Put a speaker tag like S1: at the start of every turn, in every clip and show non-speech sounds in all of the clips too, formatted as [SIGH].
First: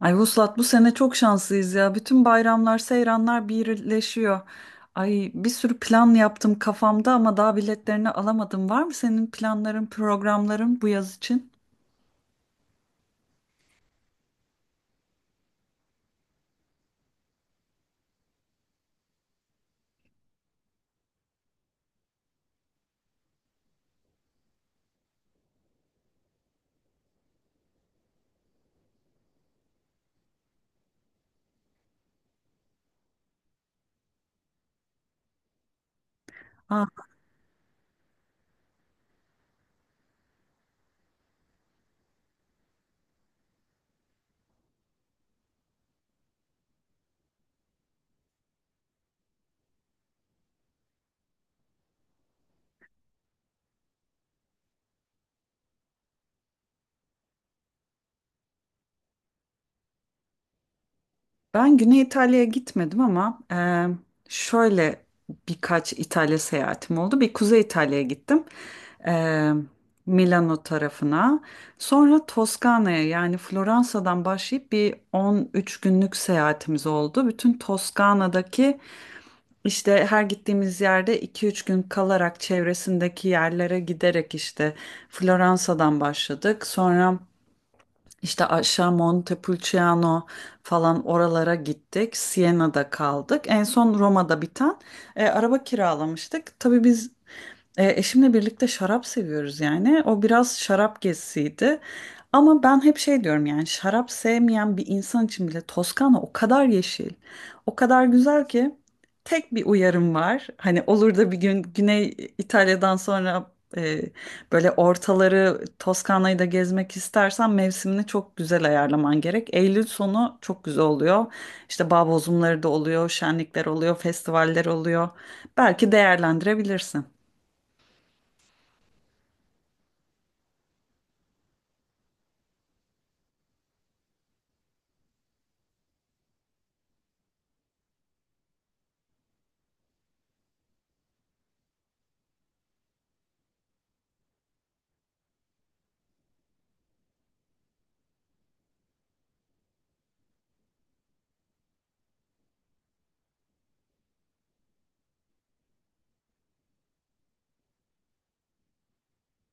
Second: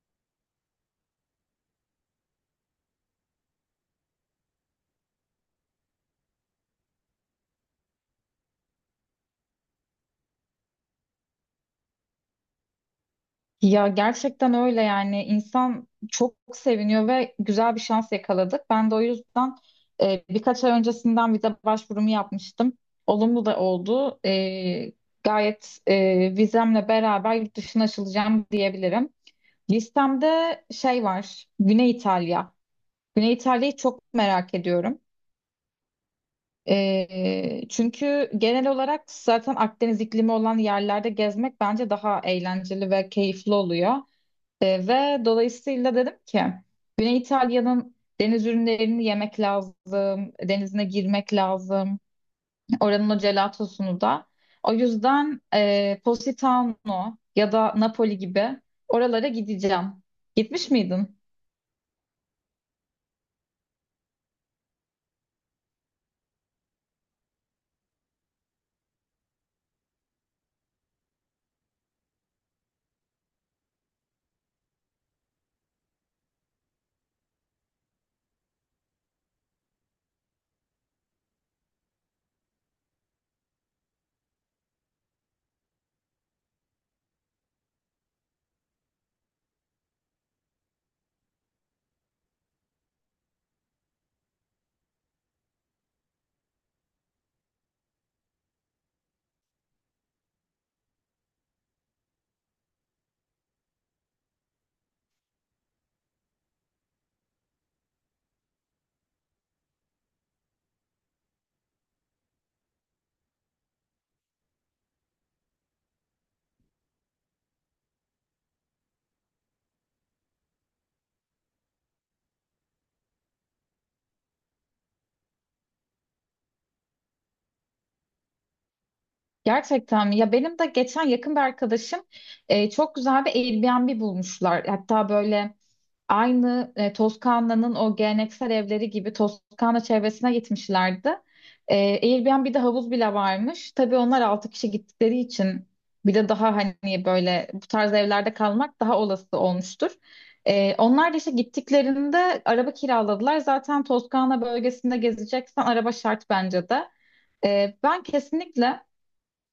S1: Ay Vuslat, bu sene çok şanslıyız ya. Bütün bayramlar, seyranlar birleşiyor. Ay, bir sürü plan yaptım kafamda ama daha biletlerini alamadım. Var mı senin planların, programların bu yaz için?
S2: Ya gerçekten öyle yani insan çok seviniyor ve güzel bir şans yakaladık. Ben de o yüzden birkaç ay öncesinden vize başvurumu yapmıştım. Olumlu da oldu. Vizemle beraber yurt dışına açılacağım diyebilirim. Listemde şey var, Güney İtalya. Güney İtalya'yı çok merak ediyorum.
S1: Ah,
S2: Çünkü genel olarak zaten Akdeniz iklimi olan yerlerde gezmek bence daha eğlenceli ve keyifli oluyor. Ve dolayısıyla dedim ki Güney İtalya'nın deniz ürünlerini yemek lazım, denizine girmek lazım. Oranın o gelatosunu da. O yüzden Positano ya da Napoli gibi oralara gideceğim. Gitmiş miydin?
S1: ben Güney İtalya'ya gitmedim ama şöyle birkaç İtalya seyahatim oldu. Bir Kuzey İtalya'ya gittim. Eee, Milano tarafına. Sonra Toskana'ya, yani Floransa'dan başlayıp bir 13 günlük seyahatimiz oldu. Bütün Toskana'daki, İşte her gittiğimiz yerde iki üç gün kalarak çevresindeki yerlere giderek işte Floransa'dan başladık. Sonra işte aşağı Montepulciano falan oralara gittik. Siena'da kaldık. En son Roma'da biten araba kiralamıştık. Tabii biz eşimle birlikte şarap seviyoruz yani. O biraz şarap gezisiydi. Ama ben hep şey diyorum, yani şarap sevmeyen bir insan için bile Toskana o kadar yeşil, o kadar güzel ki tek bir uyarım var. Hani olur da bir gün Güney İtalya'dan sonra e, böyle ortaları, Toskana'yı da gezmek istersen mevsimini çok güzel ayarlaman gerek. Eylül sonu çok güzel oluyor. İşte bağ bozumları da oluyor, şenlikler oluyor, festivaller oluyor. Belki değerlendirebilirsin.
S2: Gerçekten mi? Ya benim de geçen yakın bir arkadaşım çok güzel bir Airbnb bulmuşlar. Hatta böyle aynı Toskana'nın o geleneksel evleri gibi Toskana çevresine gitmişlerdi. E, Airbnb'de havuz bile varmış. Tabii onlar 6 kişi gittikleri için bir de daha hani böyle bu tarz evlerde kalmak daha olası olmuştur. Onlar da işte gittiklerinde araba kiraladılar. Zaten Toskana bölgesinde gezeceksen araba şart bence de. Ben kesinlikle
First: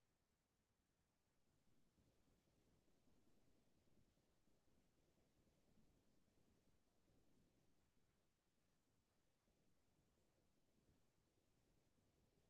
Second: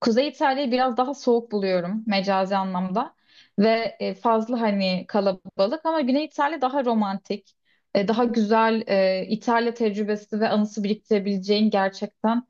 S2: Kuzey İtalya'yı biraz daha soğuk buluyorum mecazi anlamda ve fazla hani kalabalık ama Güney İtalya daha romantik, daha güzel İtalya tecrübesi ve anısı biriktirebileceğin gerçekten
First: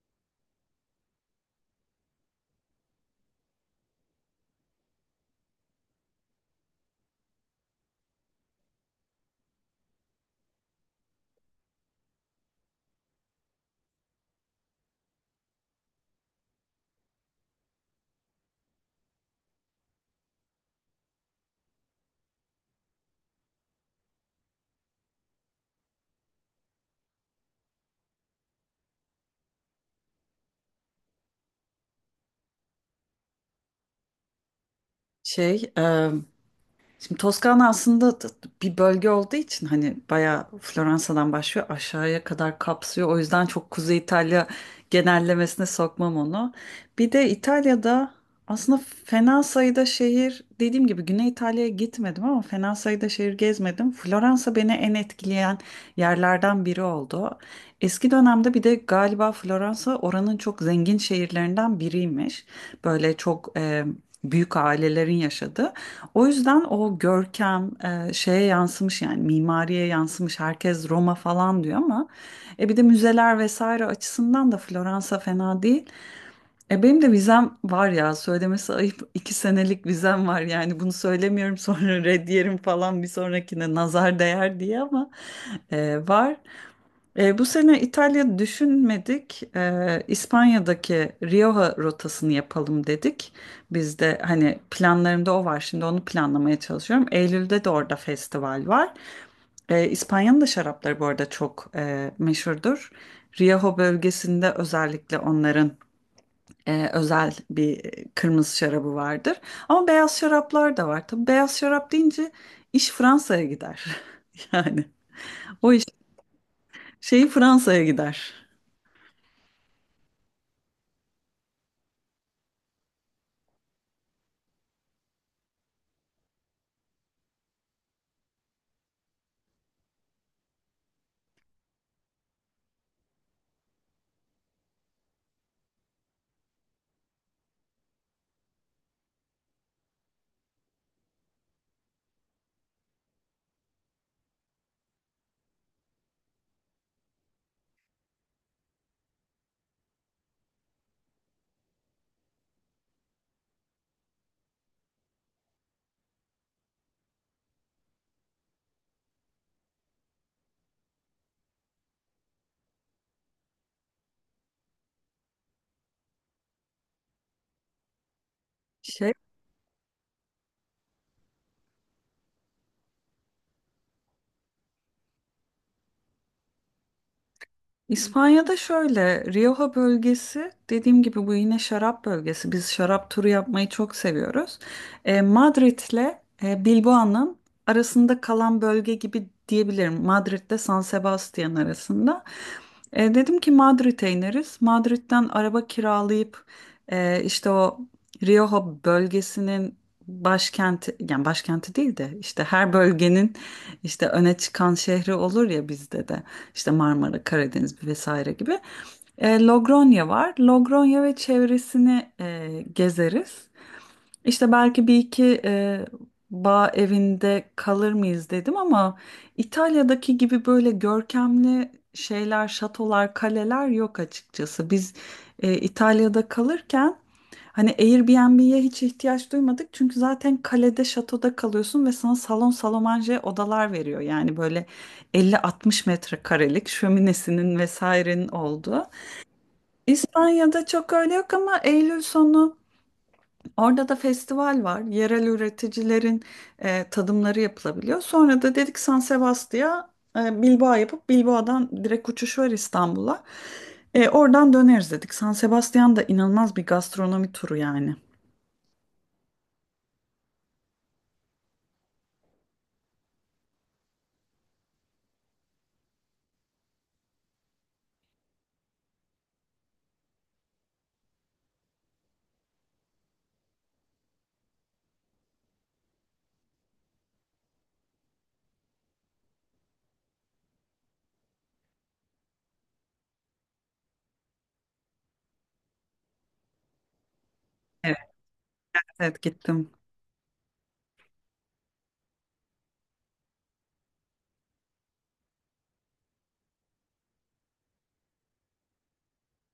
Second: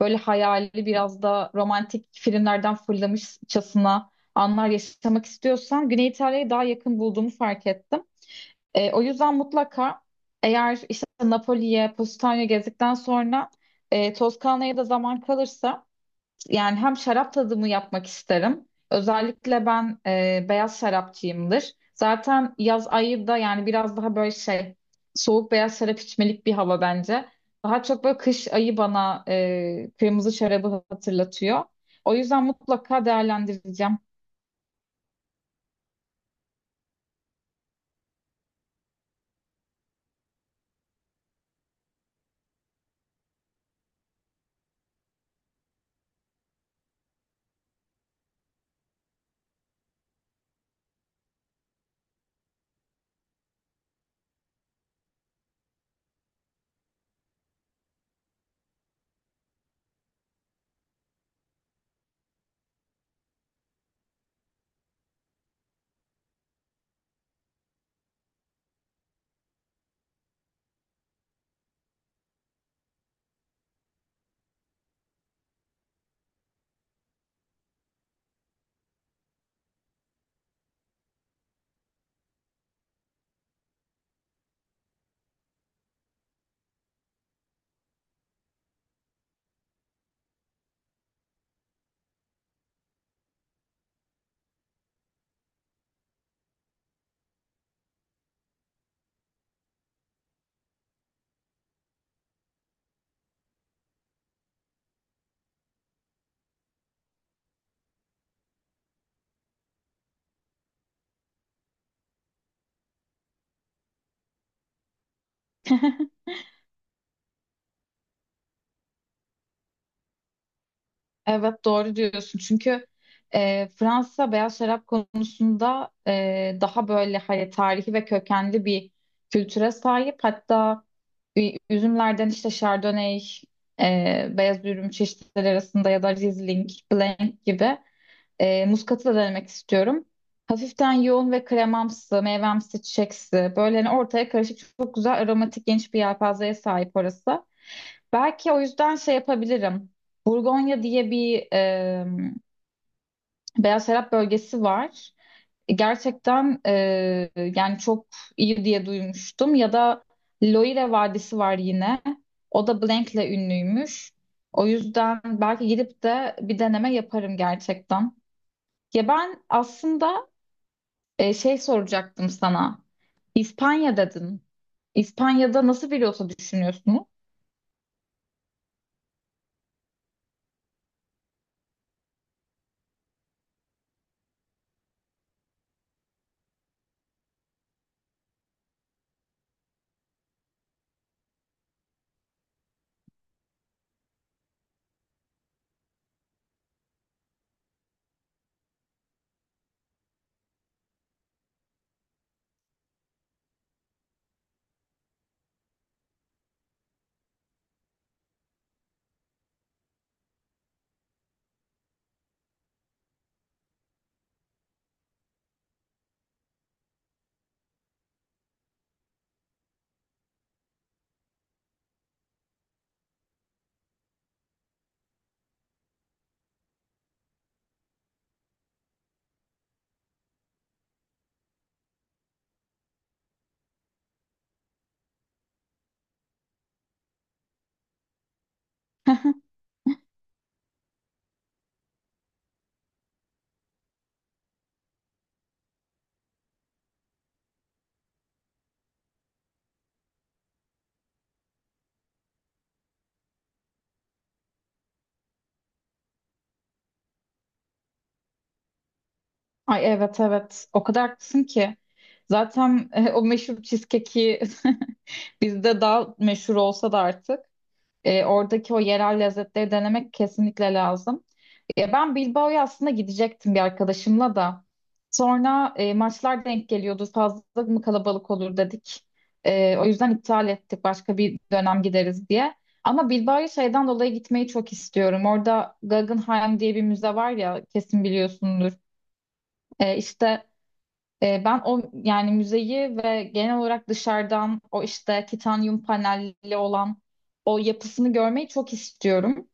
S2: böyle hayali biraz da romantik filmlerden fırlamışçasına anlar yaşamak istiyorsan Güney İtalya'ya daha yakın bulduğumu fark ettim. O yüzden mutlaka eğer işte Napoli'ye, Positano'ya gezdikten sonra Toskana'ya da zaman kalırsa yani hem şarap tadımı yapmak isterim. Özellikle ben beyaz şarapçıyımdır. Zaten yaz ayı da yani biraz daha böyle şey soğuk beyaz şarap içmelik bir hava bence. Daha çok böyle kış ayı bana kırmızı şarabı hatırlatıyor. O yüzden mutlaka değerlendireceğim.
S1: Şey, e, Şimdi Toskana aslında bir bölge olduğu için hani bayağı Floransa'dan başlıyor, aşağıya kadar kapsıyor. O yüzden çok Kuzey İtalya genellemesine sokmam onu. Bir de İtalya'da aslında fena sayıda şehir, dediğim gibi Güney İtalya'ya gitmedim ama fena sayıda şehir gezmedim. Floransa beni en etkileyen yerlerden biri oldu. Eski dönemde, bir de galiba Floransa oranın çok zengin şehirlerinden biriymiş. Böyle çok büyük ailelerin yaşadığı. O yüzden o görkem şeye yansımış, yani mimariye yansımış. Herkes Roma falan diyor ama bir de müzeler vesaire açısından da Floransa fena değil. E, benim de vizem var ya, söylemesi ayıp, [LAUGHS] iki senelik vizem var. Yani bunu söylemiyorum [LAUGHS] sonra red yerim falan, bir sonrakine nazar değer diye, ama var. E, bu sene İtalya düşünmedik. E, İspanya'daki Rioja rotasını yapalım dedik. Biz de hani planlarımda o var. Şimdi onu planlamaya çalışıyorum. Eylül'de de orada festival var. E, İspanya'nın da şarapları bu arada çok meşhurdur. Rioja bölgesinde özellikle onların özel bir kırmızı şarabı vardır. Ama beyaz şaraplar da var. Tabii beyaz şarap deyince iş Fransa'ya gider. [LAUGHS] Yani o iş
S2: [LAUGHS]
S1: Fransa'ya gider.
S2: Evet doğru diyorsun çünkü Fransa beyaz şarap konusunda daha böyle hani tarihi ve kökenli bir kültüre sahip. Hatta üzümlerden işte Chardonnay, beyaz ürün çeşitleri arasında ya da Riesling, Blanc gibi muskatı da denemek istiyorum. Hafiften yoğun ve kremamsı, meyvemsi, çiçeksi. Böyle hani ortaya karışık çok güzel aromatik geniş bir yelpazeye sahip orası. Belki o yüzden şey yapabilirim. Burgonya diye bir beyaz şarap bölgesi var. Gerçekten çok iyi diye duymuştum. Ya da Loire Vadisi var yine. O da Blank'le ünlüymüş. O yüzden belki gidip de bir deneme yaparım gerçekten. Ya
S1: Şey,
S2: ben aslında şey soracaktım sana. İspanya dedin. İspanya'da nasıl bir yota düşünüyorsunuz?
S1: İspanya'da şöyle, Rioja bölgesi dediğim gibi bu yine şarap bölgesi. Biz şarap turu yapmayı çok seviyoruz. Madrid'le Bilbao'nun arasında kalan bölge gibi diyebilirim. Madrid'de San Sebastian arasında. E, dedim ki Madrid'e ineriz. Madrid'den araba kiralayıp işte o Rioja bölgesinin başkenti, yani başkenti değil de işte her bölgenin işte öne çıkan şehri olur ya, bizde de. İşte Marmara, Karadeniz vesaire gibi. E, Logronya var. Logronya ve çevresini gezeriz. İşte belki bir iki bağ evinde kalır mıyız dedim ama İtalya'daki gibi böyle görkemli şeyler, şatolar, kaleler yok açıkçası. Biz İtalya'da kalırken hani Airbnb'ye hiç ihtiyaç duymadık çünkü zaten kalede, şatoda kalıyorsun ve sana salon salomanje odalar veriyor. Yani böyle 50-60 metrekarelik, şöminesinin vesairenin olduğu.
S2: [LAUGHS]
S1: İspanya'da çok öyle yok ama Eylül sonu orada da festival var. Yerel üreticilerin tadımları yapılabiliyor. Sonra da dedik San Sebastian'a Bilbao yapıp Bilbao'dan direkt uçuş var İstanbul'a. E, oradan döneriz dedik. San Sebastian da inanılmaz bir gastronomi turu yani.
S2: Ay, evet, evet, o kadar haklısın ki. Zaten o meşhur cheesecake'i [LAUGHS] bizde daha meşhur olsa da artık oradaki o yerel lezzetleri denemek kesinlikle lazım. Ya ben Bilbao'ya aslında gidecektim bir arkadaşımla da. Sonra maçlar denk geliyordu. Fazla mı kalabalık olur dedik. O yüzden iptal ettik. Başka bir dönem gideriz diye. Ama Bilbao'ya şeyden dolayı gitmeyi çok istiyorum. Orada Guggenheim diye bir müze var ya
S1: Evet,
S2: kesin biliyorsundur.
S1: evet gittim.
S2: E, işte ben o yani müzeyi ve genel olarak dışarıdan o işte titanyum panelli olan o yapısını görmeyi çok istiyorum.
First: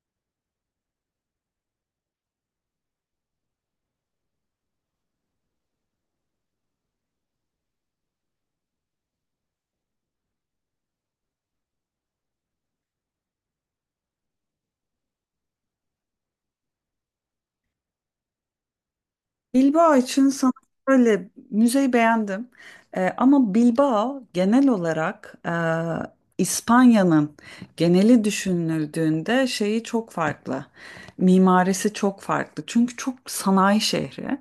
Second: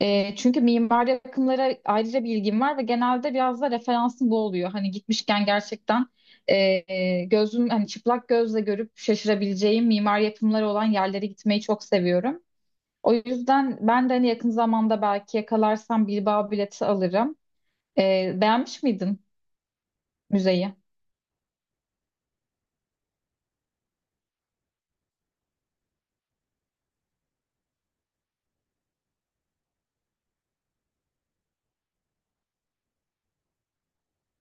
S2: Çünkü mimari akımlara ayrıca bilgim var ve genelde biraz da referansım bu oluyor. Hani gitmişken gerçekten gözüm hani çıplak gözle görüp şaşırabileceğim mimari yapımları olan yerlere gitmeyi çok seviyorum. O yüzden ben de hani yakın zamanda belki yakalarsam Bilbao bileti alırım. Beğenmiş miydin
S1: Bilbao için sana
S2: müzeyi?
S1: böyle, müzeyi beğendim. Ama Bilbao genel olarak, İspanya'nın geneli düşünüldüğünde, şeyi çok farklı. Mimarisi çok farklı. Çünkü çok sanayi şehri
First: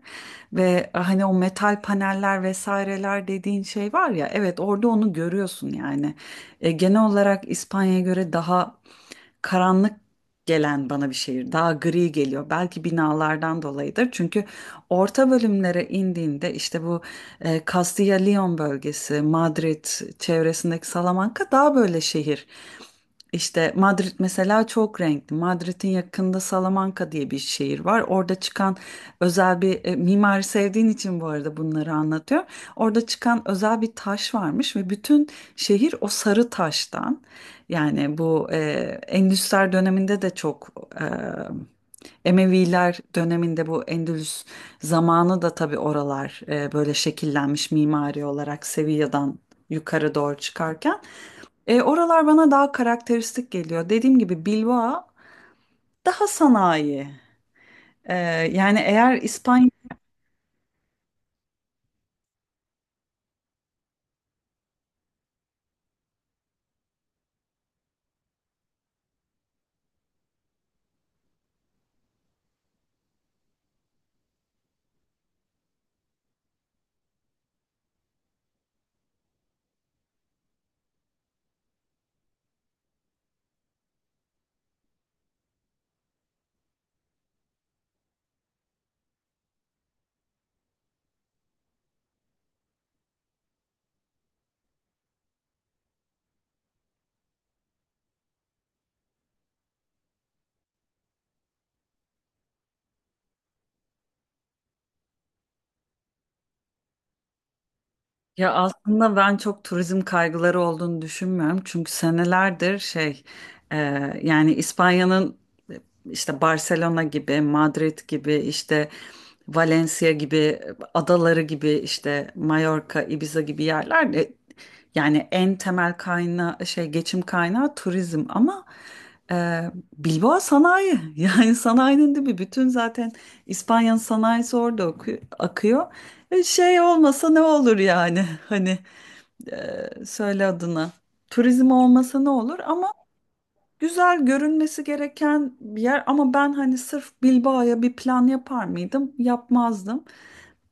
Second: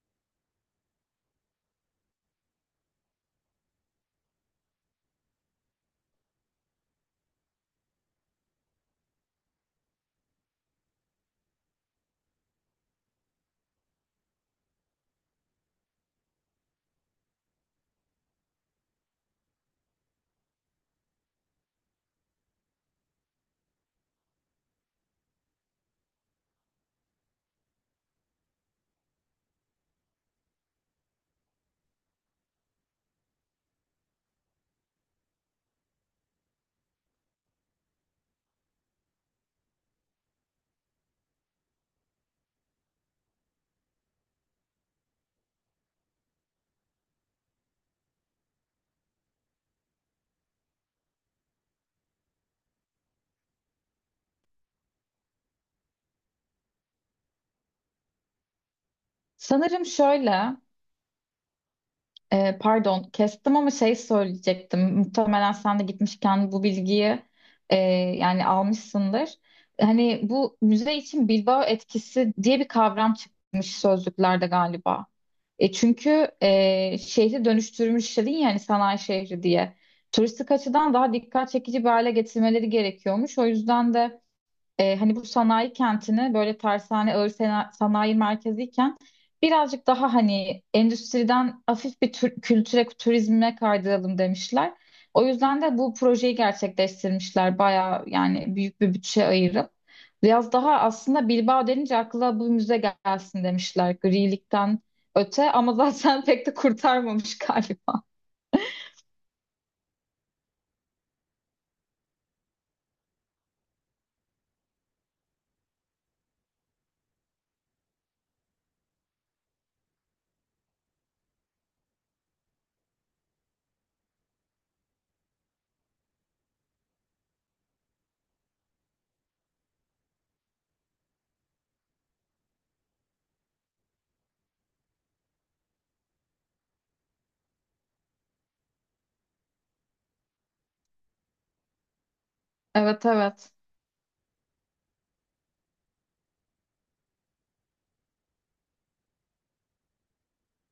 S1: ve hani o metal paneller vesaireler dediğin şey var ya, evet, orada onu görüyorsun yani. E, genel olarak İspanya'ya göre daha karanlık gelen bana bir şehir. Daha gri geliyor. Belki binalardan dolayıdır. Çünkü orta bölümlere indiğinde işte bu Castilla-Leon bölgesi, Madrid çevresindeki Salamanca daha böyle şehir. İşte Madrid mesela çok renkli. Madrid'in yakında Salamanca diye bir şehir var. Orada çıkan özel bir mimari sevdiğin için bu arada bunları anlatıyor. Orada çıkan özel bir taş varmış ve bütün şehir o sarı taştan. Yani bu Endüsler döneminde de çok e, Emeviler döneminde bu Endülüs zamanı da tabii oralar böyle şekillenmiş mimari olarak, Sevilla'dan yukarı doğru çıkarken. E, oralar bana daha karakteristik geliyor. Dediğim gibi Bilbao daha sanayi. E, yani eğer İspanya,
S2: Sanırım şöyle. Pardon, kestim ama şey söyleyecektim. Muhtemelen sen de gitmişken bu bilgiyi e, yani almışsındır. Hani bu müze için Bilbao etkisi diye bir kavram çıkmış sözlüklerde galiba. Çünkü şehri dönüştürmüş dedin yani sanayi şehri diye. Turistik açıdan daha dikkat çekici bir hale getirmeleri gerekiyormuş. O yüzden de hani bu sanayi kentini böyle tersane ağır sanayi merkeziyken birazcık daha hani endüstriden hafif bir kültüre, turizme kaydıralım demişler. O yüzden de bu projeyi gerçekleştirmişler. Bayağı yani büyük bir bütçe ayırıp. Biraz daha aslında Bilbao denince akla bu müze gelsin demişler grilikten öte ama zaten [LAUGHS] pek de kurtarmamış galiba.
S1: ya aslında ben çok turizm kaygıları olduğunu düşünmüyorum. Çünkü senelerdir şey, e, yani İspanya'nın, e, işte Barcelona gibi, Madrid gibi, işte Valencia gibi, adaları gibi, işte Mallorca, Ibiza gibi yerler de, yani en temel kaynağı şey, geçim kaynağı turizm, ama e, Bilbao sanayi. [LAUGHS] Yani sanayinin de bir bütün, zaten İspanya'nın sanayisi orada akıyor. E, şey olmasa ne olur yani, [LAUGHS] hani söyle adına, turizm olmasa ne olur, ama
S2: Evet, evet.
S1: güzel görünmesi gereken bir yer. Ama ben hani sırf Bilbao'ya bir plan yapar mıydım, yapmazdım.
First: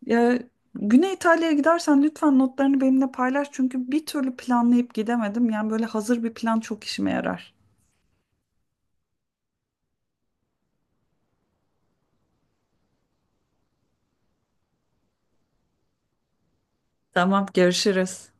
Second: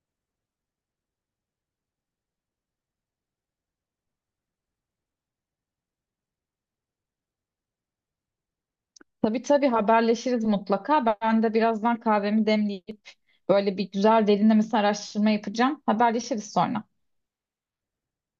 S1: E, Güney İtalya'ya gidersen lütfen notlarını benimle paylaş çünkü bir türlü planlayıp gidemedim, yani böyle hazır bir plan çok işime yarar.
S2: Tabii, tabii, haberleşiriz mutlaka. Ben de birazdan kahvemi demleyip böyle bir güzel derinlemesine araştırma yapacağım. Haberleşiriz sonra.
S1: Tamam, görüşürüz.